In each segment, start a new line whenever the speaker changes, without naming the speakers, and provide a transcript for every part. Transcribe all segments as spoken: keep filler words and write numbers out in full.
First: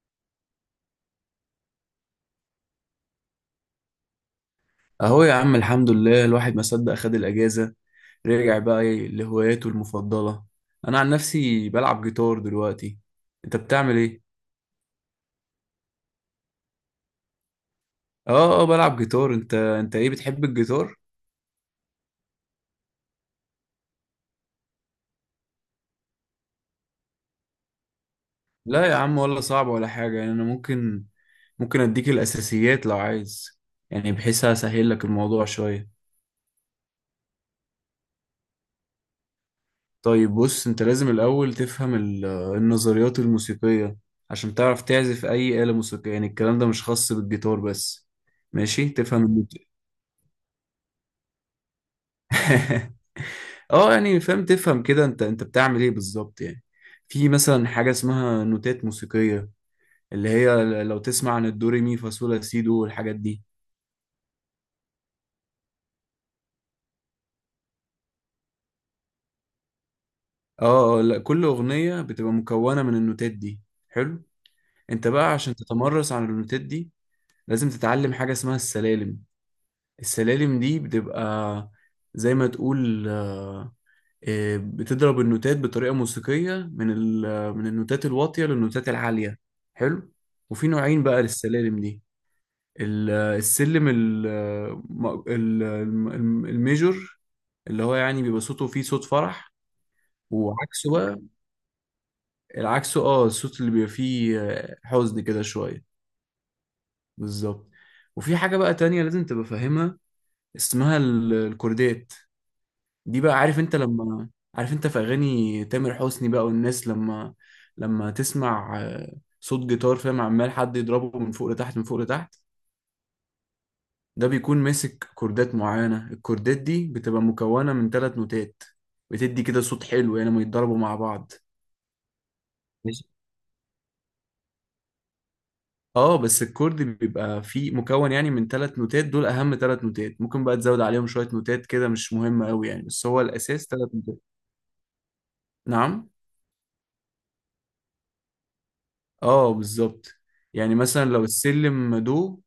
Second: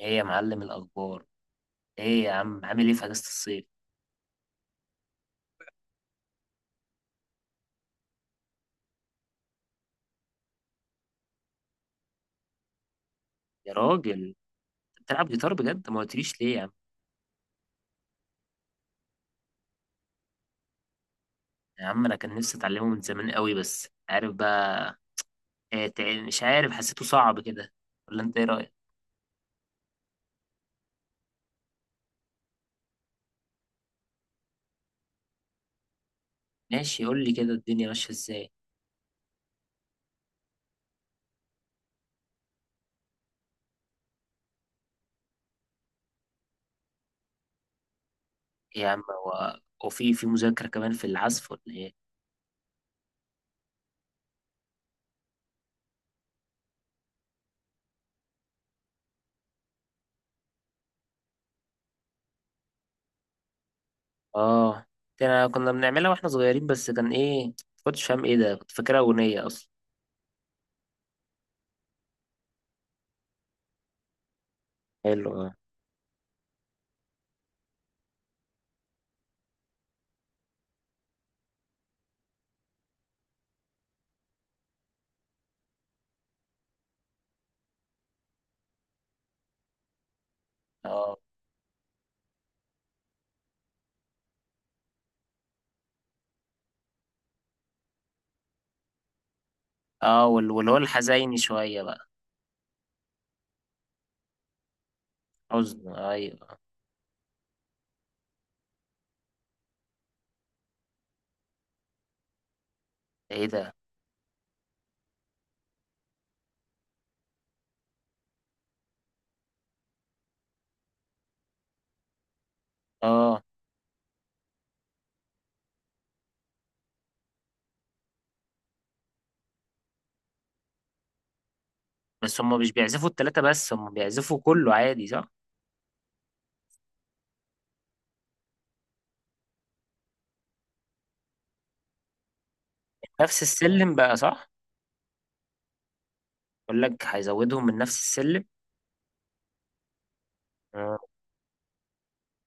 ايه يا معلم، الاخبار؟ ايه يا عم، عامل ايه في اجازه الصيف؟
اهو يا عم، الحمد لله، الواحد ما صدق خد الاجازه. رجع بقى إيه لهواياته المفضله؟ انا عن نفسي بلعب جيتار دلوقتي. انت
يا
بتعمل ايه؟
راجل، بتلعب جيتار بجد؟ ما قلتليش ليه يا عم!
اه اه، بلعب جيتار. انت انت ايه، بتحب الجيتار؟
يا عم انا كان نفسي اتعلمه من زمان قوي، بس عارف بقى إيه، تع- مش عارف، حسيته صعب كده. ولا انت ايه رايك؟
لا يا عم، ولا صعب ولا حاجه، يعني انا ممكن ممكن اديك الاساسيات لو عايز، يعني بحيث اسهل لك الموضوع شويه.
ماشي، قول لي كده الدنيا ماشيه ازاي.
طيب بص، انت لازم الاول تفهم ال- النظريات الموسيقيه عشان تعرف تعزف اي آلة موسيقية. يعني الكلام ده مش خاص بالجيتار بس.
إيه يا
ماشي
عم،
تفهم.
هو هو في في مذاكره كمان في العزف ولا ايه؟
اه يعني فاهم، تفهم كده انت انت بتعمل ايه بالظبط يعني. في مثلا حاجة اسمها نوتات موسيقية، اللي هي لو تسمع عن الدوري مي فا صول لا سي دو والحاجات دي.
اه، ده أنا كنا بنعملها واحنا صغيرين، بس كان ايه، ما كنتش فاهم ايه ده، كنت فاكرها اغنيه اصلا.
اه، آه، لا، كل أغنية بتبقى مكونة من النوتات دي. حلو. انت
حلو،
بقى
اه.
عشان تتمرس على النوتات دي لازم تتعلم حاجة اسمها السلالم. السلالم دي بتبقى زي ما تقول، آه، آه، بتضرب النوتات بطريقة موسيقية من ال- من النوتات الواطية للنوتات العالية. حلو. وفي نوعين
اه.
بقى للسلالم دي. ال- السلم ال- م- ال- الم- الميجور، اللي هو يعني بيبقى صوته فيه صوت فرح.
اه وال- واللي هو
وعكسه بقى،
الحزيني شويه بقى.
العكسه، اه، الصوت اللي بيبقى فيه آه، حزن كده شوية.
حزن، ايوه.
بالظبط. وفي حاجة بقى تانية لازم تبقى فاهمها، اسمها ال- الكوردات. دي بقى،
ايه
عارف
ده؟
انت لما، عارف انت في اغاني تامر حسني بقى، والناس لما لما تسمع آه، صوت جيتار، فاهم، عمال حد يضربه من فوق لتحت من فوق لتحت،
اه
ده بيكون ماسك كوردات معينة. الكوردات دي بتبقى مكونة من ثلاث نوتات، بتدي كده صوت حلو يعني لما يتضربوا مع بعض.
بس هم مش
مش،
بيعزفوا التلاتة، بس هم بيعزفوا كله عادي صح؟
اه، بس الكورد بيبقى فيه مكون يعني من ثلاث نوتات. دول اهم ثلاث نوتات، ممكن بقى تزود عليهم شوية نوتات كده مش مهمة قوي يعني، بس هو
نفس
الاساس
السلم
ثلاث
بقى
نوتات.
صح؟
نعم.
بقول لك هيزودهم من نفس السلم.
اه بالظبط. يعني
آه،
مثلا لو السلم دو،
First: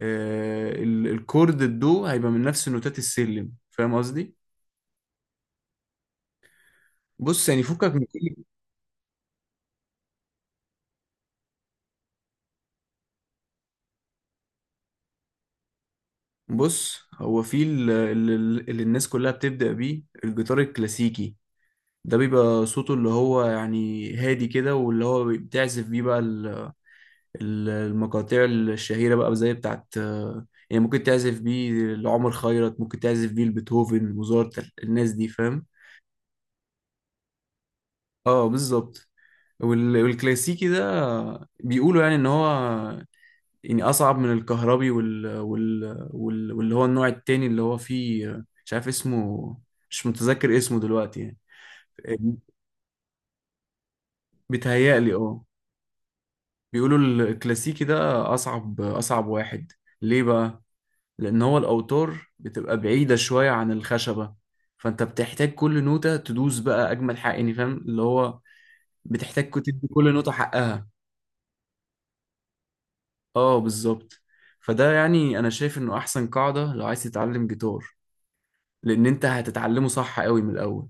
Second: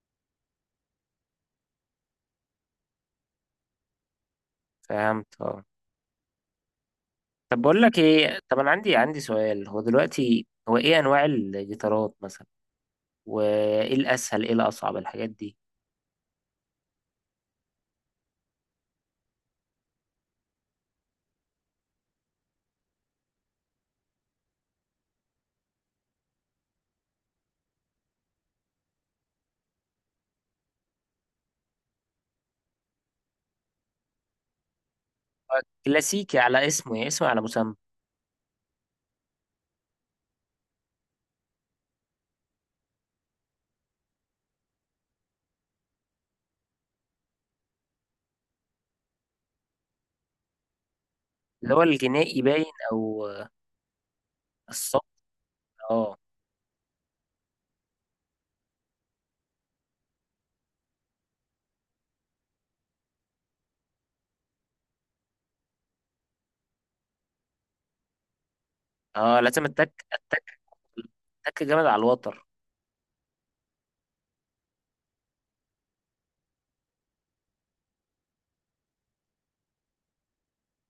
آه، ال- الكورد الدو هيبقى من نفس نوتات السلم، فاهم قصدي.
فهمت اه.
بص
طب
يعني
بقول
فكك
لك
من كل،
ايه، طب انا عندي عندي سؤال، هو دلوقتي هو ايه انواع الجيتارات مثلا؟ وايه الاسهل ايه الاصعب الحاجات دي؟
بص، هو في ال- ال- ال- اللي الناس كلها بتبدأ بيه الجيتار الكلاسيكي. ده بيبقى صوته اللي هو يعني هادي كده، واللي هو بتعزف بيه بقى ال- ال- المقاطع الشهيرة بقى، زي بتاعت آه، يعني، ممكن تعزف بيه لعمر خيرت، ممكن تعزف بيه لبيتهوفن، موزارت، الناس دي،
هو
فاهم.
كلاسيكي على اسمه، يعني اسمه على مسمى.
اه بالظبط. وال- والكلاسيكي ده بيقولوا يعني ان هو يعني اصعب من الكهربي، وال... وال... وال... واللي هو النوع التاني اللي هو فيه، مش عارف اسمه، مش متذكر اسمه دلوقتي، يعني.
اللي هو الجنائي باين، او آه، الصوت.
بيتهيألي اه.
اه.
بيقولوا الكلاسيكي ده اصعب اصعب واحد. ليه بقى؟ لان هو الاوتار بتبقى بعيدة شوية عن الخشبة، فانت بتحتاج كل نوتة تدوس بقى اجمل حق، يعني فاهم اللي هو،
اه
بتحتاج
لازم
تدي
التك،
كل نوتة
التك
حقها.
التك جامد على الوتر.
اه بالظبط. فده يعني انا شايف انه احسن قاعدة لو عايز تتعلم جيتار، لان انت هتتعلمه صح قوي من الاول.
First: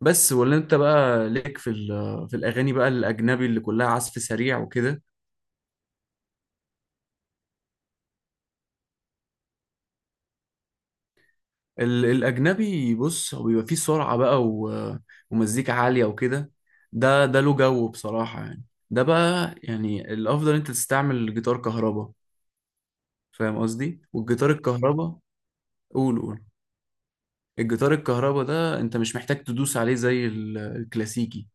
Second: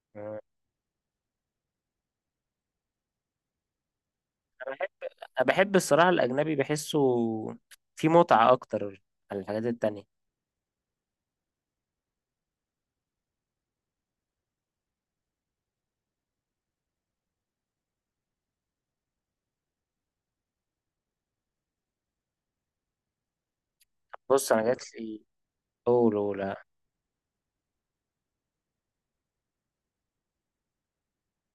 بس
آه.
ولا انت بقى ليك في ال- في الاغاني بقى الاجنبي اللي كلها عزف سريع وكده.
أنا بحب الصراحة الأجنبي، بحسه فيه متعة أكتر عن الحاجات التانية.
ال- الاجنبي، بص، هو بيبقى فيه سرعه بقى و- ومزيكا عاليه وكده. ده ده له جو بصراحه يعني. ده بقى يعني الافضل انت تستعمل جيتار كهرباء، فاهم قصدي. والجيتار
بص أنا جات
الكهرباء،
لي،
قول
أولو
قول،
لا.
الجيتار الكهرباء ده انت مش محتاج تدوس عليه زي ال- الكلاسيكي،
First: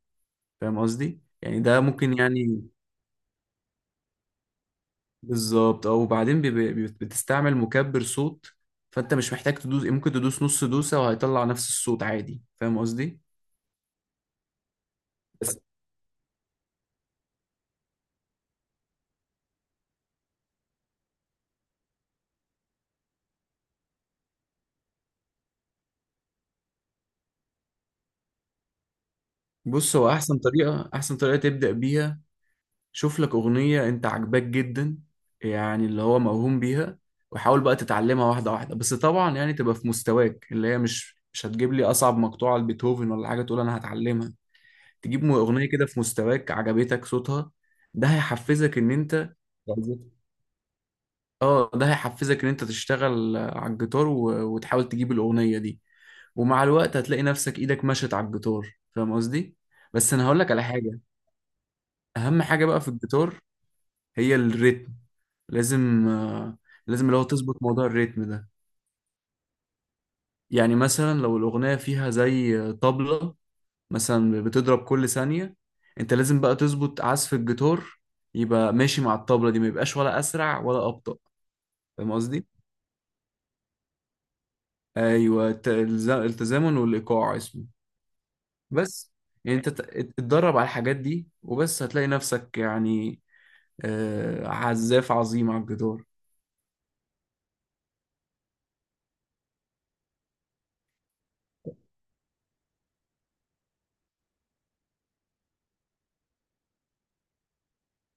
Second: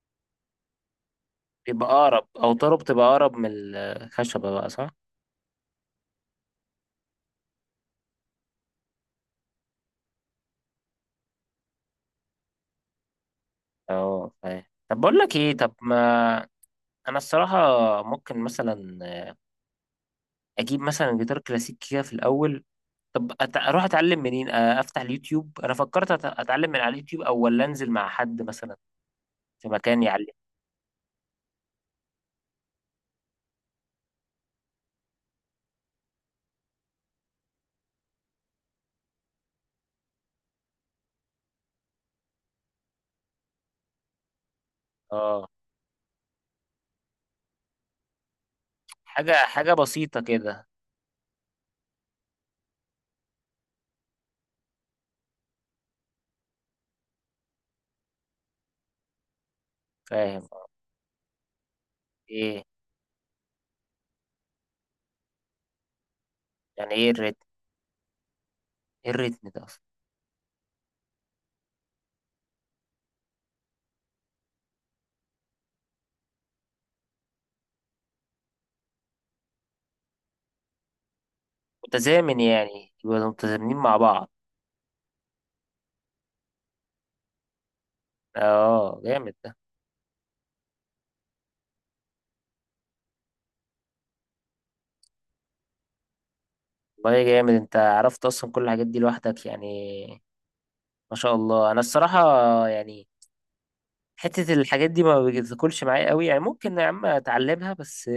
فاهم قصدي. يعني ده
بيبقى
ممكن
أقرب، أو
يعني
طرب تبقى أقرب من الخشبة بقى صح؟
بالظبط اه. وبعدين بيبقى- بت- بتستعمل مكبر صوت، فانت مش محتاج تدوس. يعني ممكن تدوس نص دوسة وهيطلع نفس الصوت عادي، فاهم قصدي.
أه فاهم. طب بقول لك إيه،
بس
طب ما أنا الصراحة ممكن مثلا أجيب مثلا جيتار كلاسيك كده في الأول. طب أت- أروح أتعلم منين؟ آه، أفتح اليوتيوب، أنا فكرت أت- أتعلم من على اليوتيوب، أو ولا أنزل مع حد مثلا في
بص،
مكان
هو
يعلم؟
احسن طريقة احسن طريقة تبدأ بيها، شوف لك اغنية انت عاجباك جدا، يعني اللي هو موهوم بيها، وحاول بقى تتعلمها واحدة واحدة. بس طبعا يعني تبقى في مستواك، اللي هي مش مش هتجيب لي اصعب مقطوعة لبيتهوفن ولا حاجة تقول انا هتعلمها. تجيب
أه،
اغنية كده في مستواك عجبتك صوتها. ده هيحفزك ان
حاجة
انت،
حاجة بسيطة كده.
اه، ده هيحفزك ان انت تشتغل آه، على الجيتار و... وتحاول تجيب الاغنيه دي. ومع الوقت هتلاقي نفسك ايدك مشت على الجيتار، فاهم قصدي. بس انا هقول
فاهم.
لك على حاجه: اهم
إيه؟
حاجه بقى في الجيتار هي الريتم. لازم آه،
يعني
لازم
إيه
اللي هو
الريتم؟
تظبط موضوع الريتم ده.
ايه الريتم ده اصلا؟
يعني مثلا لو الاغنيه فيها زي آه، طبله مثلا بتضرب كل ثانيه، انت لازم بقى تظبط عزف الجيتار يبقى ماشي مع الطبله دي، ما يبقاش ولا اسرع ولا ابطأ، فاهم
متزامن
قصدي.
يعني، يبقوا متزامنين مع بعض.
ايوه، الت- الز- التزامن والايقاع اسمه.
اه
بس
جامد ده.
يعني انت تت- اتدرب على الحاجات دي، وبس هتلاقي نفسك يعني آه، عزاف عظيم على الجدار.
والله جامد، انت عرفت اصلا كل الحاجات دي لوحدك يعني؟ ما شاء الله. انا الصراحة يعني، حتة الحاجات دي ما بتاكلش معايا قوي يعني، ممكن يا عم اتعلمها بس.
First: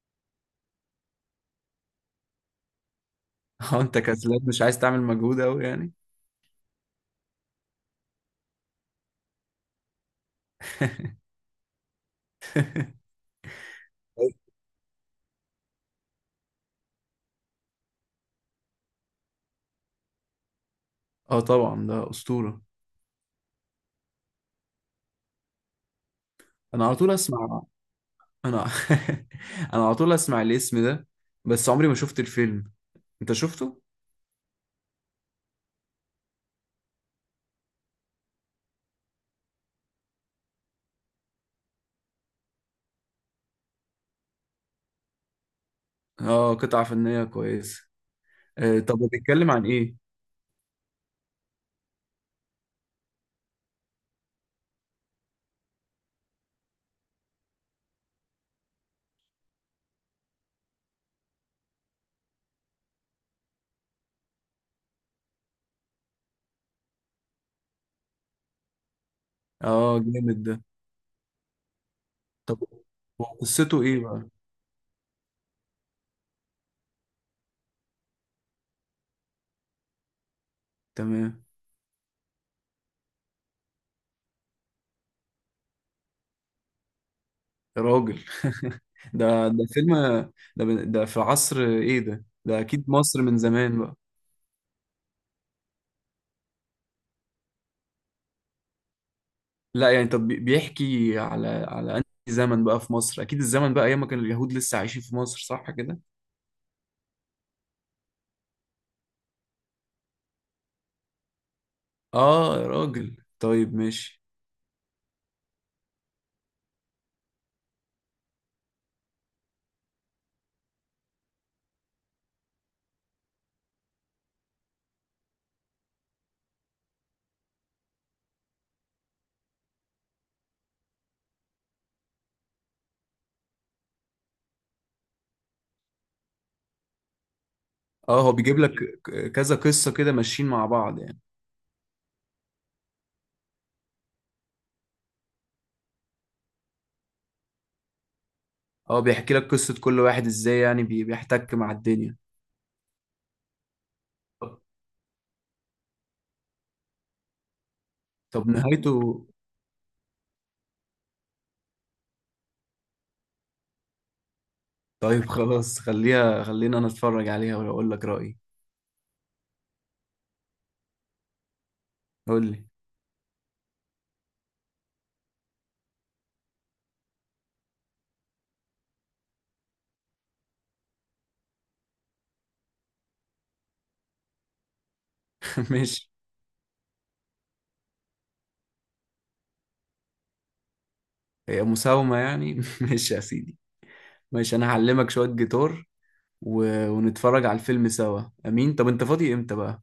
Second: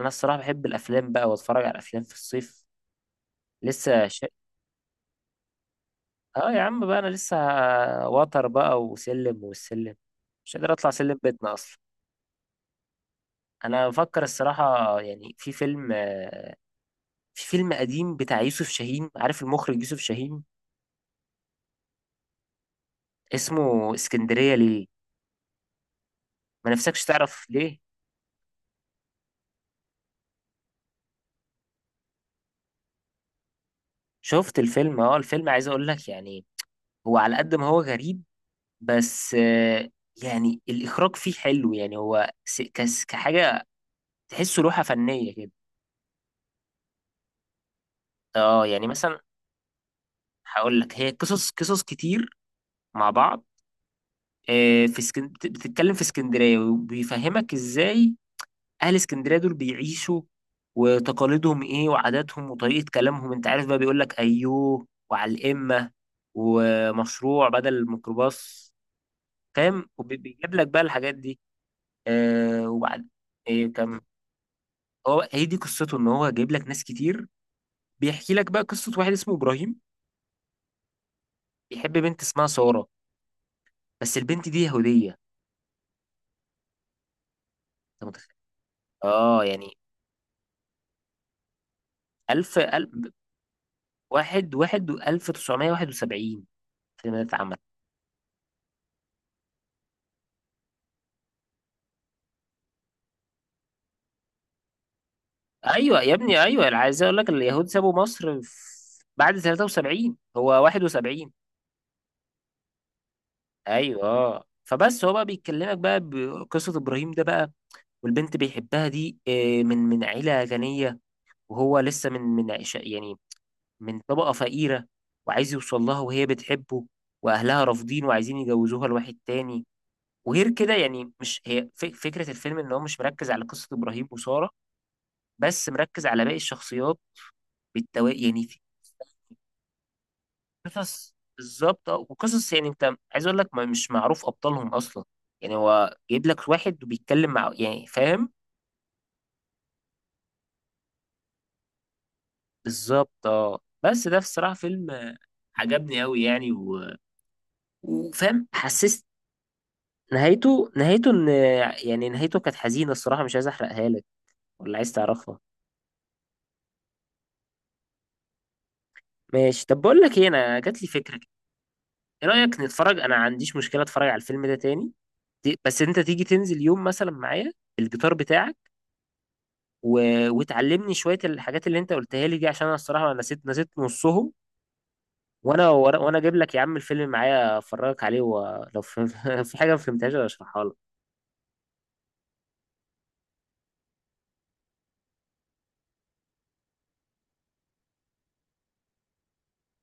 انا الصراحة بحب الافلام بقى، واتفرج على افلام في الصيف.
اه انت
لسه ش...
كسلان، مش عايز تعمل مجهود قوي يعني.
اه يا عم بقى، انا لسه وتر بقى وسلم والسلم، مش قادر اطلع سلم بيتنا اصلا. انا بفكر الصراحة يعني في فيلم، في فيلم قديم بتاع يوسف شاهين. عارف المخرج يوسف شاهين؟
اه طبعا، ده اسطوره.
اسمه اسكندرية ليه؟ ما
انا على
نفسكش
طول
تعرف
اسمع،
ليه؟
انا انا على طول اسمع الاسم ده، بس عمري ما شفت الفيلم. انت شفته؟
شفت الفيلم اه. الفيلم عايز اقول لك يعني، هو على قد ما هو غريب، بس آه، يعني الاخراج فيه حلو. يعني هو س- كس- كحاجة، تحسه لوحة فنية كده.
اه قطعه فنيه كويسه.
اه
آه
يعني
طب
مثلا.
بيتكلم عن ايه؟
هقول لك، هي قصص قصص كتير مع بعض. آه، في اسكن... بت- بتتكلم في اسكندرية، وبيفهمك ازاي اهل اسكندريه دول بيعيشوا، وتقاليدهم ايه، وعاداتهم، وطريقه كلامهم. انت عارف بقى، بيقول لك ايوه وعلى الامه، ومشروع بدل الميكروباص. فاهم؟
اه جامد ده.
وبيجيب لك بقى الحاجات دي.
طب
آه وبعد.
هو
ايه
قصته
كم،
ايه بقى؟
هو هي دي قصته، ان هو جايب لك ناس كتير. بيحكي لك بقى قصه واحد اسمه ابراهيم،
تمام.
بيحب بنت اسمها ساره، بس البنت دي يهوديه.
يا
انت
راجل.
متخيل؟ اه
ده ده
يعني
فيلم. ده ده في عصر ايه؟ ده
ألف
ده
ألف
اكيد مصر من زمان بقى.
واحد واحد ألف وتسعمية وواحد وسبعين، في مدينة عمل.
لا يعني، طب بي- بيحكي على على انهي زمن بقى في مصر؟ اكيد الزمن بقى ايام ما كان اليهود لسه عايشين في مصر، صح كده؟
ايوه يا ابني ايوه، انا عايز اقول لك، اليهود سابوا مصر في- بعد تلاتة وسبعين، هو واحد وسبعين.
اه يا راجل، طيب
ايوه
ماشي.
اه، فبس هو بقى بيكلمك بقى بقصه ابراهيم ده بقى، والبنت بيحبها دي آه، من من عيله غنيه، وهو لسه من من عش- يعني من طبقه فقيره، وعايز يوصل لها، وهي بتحبه، واهلها رافضين وعايزين يجوزوها لواحد تاني. وغير كده يعني، مش هي ف- فكره الفيلم ان هو مش مركز على قصه ابراهيم وساره، بس مركز على باقي الشخصيات بالتوا
اه هو
يعني.
بيجيب لك ك- كذا قصة كده ماشيين مع بعض
قصص
يعني.
بالظبط، اه. وقصص يعني، انت عايز اقول لك، ما مش معروف ابطالهم اصلا. يعني هو جايب لك واحد وبيتكلم مع، يعني فاهم.
اه بيحكي لك قصة كل واحد ازاي يعني بي- بيحتك مع الدنيا.
بالظبط اه. بس ده الصراحه
طب،
فيلم آه، عجبني قوي يعني، و...
طب
وفاهم، حسست.
نهايته؟
نهايته، نهايته ان، يعني نهايته كانت حزينه الصراحه، مش عايز احرقها لك ولا عايز
طيب
تعرفها.
خلاص خليها، خلينا انا اتفرج عليها واقول لك رأيي.
ماشي، طب بقول لك ايه، انا جات لي فكره كده. ايه
قول
رايك
لي.
نتفرج؟ انا ما عنديش مشكله اتفرج على الفيلم ده تاني. ت- بس انت تيجي تنزل يوم مثلا معايا بالجيتار بتاعك، و... وتعلمني شويه الحاجات اللي انت قلتها لي دي، عشان انا الصراحه نسيت نسيت نصهم. وانا
ماشي،
وانا اجيب لك يا عم الفيلم معايا، افرجك عليه، ولو في، في حاجه ما فهمتهاش أنا اشرحها لك.
هي مساومة يعني. ماشي يا سيدي. ماشي أنا هعلمك شوية جيتار و... ونتفرج على الفيلم سوا، أمين. طب أنت فاضي إمتى بقى؟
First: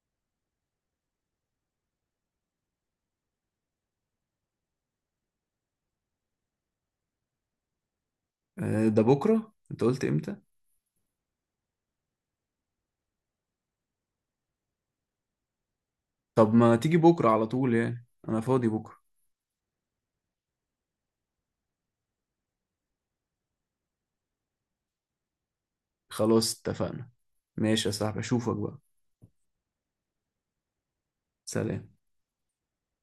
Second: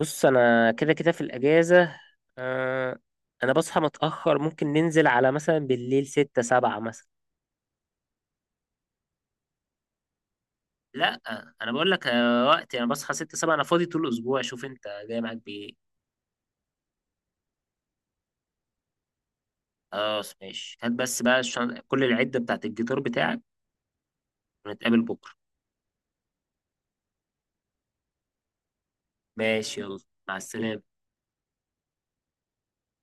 بص انا كده كده في الاجازه. آه... انا بصحى متاخر، ممكن ننزل على مثلا بالليل ستة سبعة مثلا.
آه، ده بكرة؟ أنت قلت إمتى؟
لا، انا بقول لك آه، وقتي انا بصحى ستة سبعة، انا فاضي طول الاسبوع، شوف انت جاي معاك بايه.
طب ما تيجي بكرة على طول، يعني أنا فاضي بكرة.
خلاص ماشي، هات بس بقى الشن... كل العده بتاعت الجيتار بتاعك، ونتقابل بكره.
خلاص اتفقنا. ماشي يا صاحبي، أشوفك بقى.
ماشي، يلا، مع السلامه.
سلام.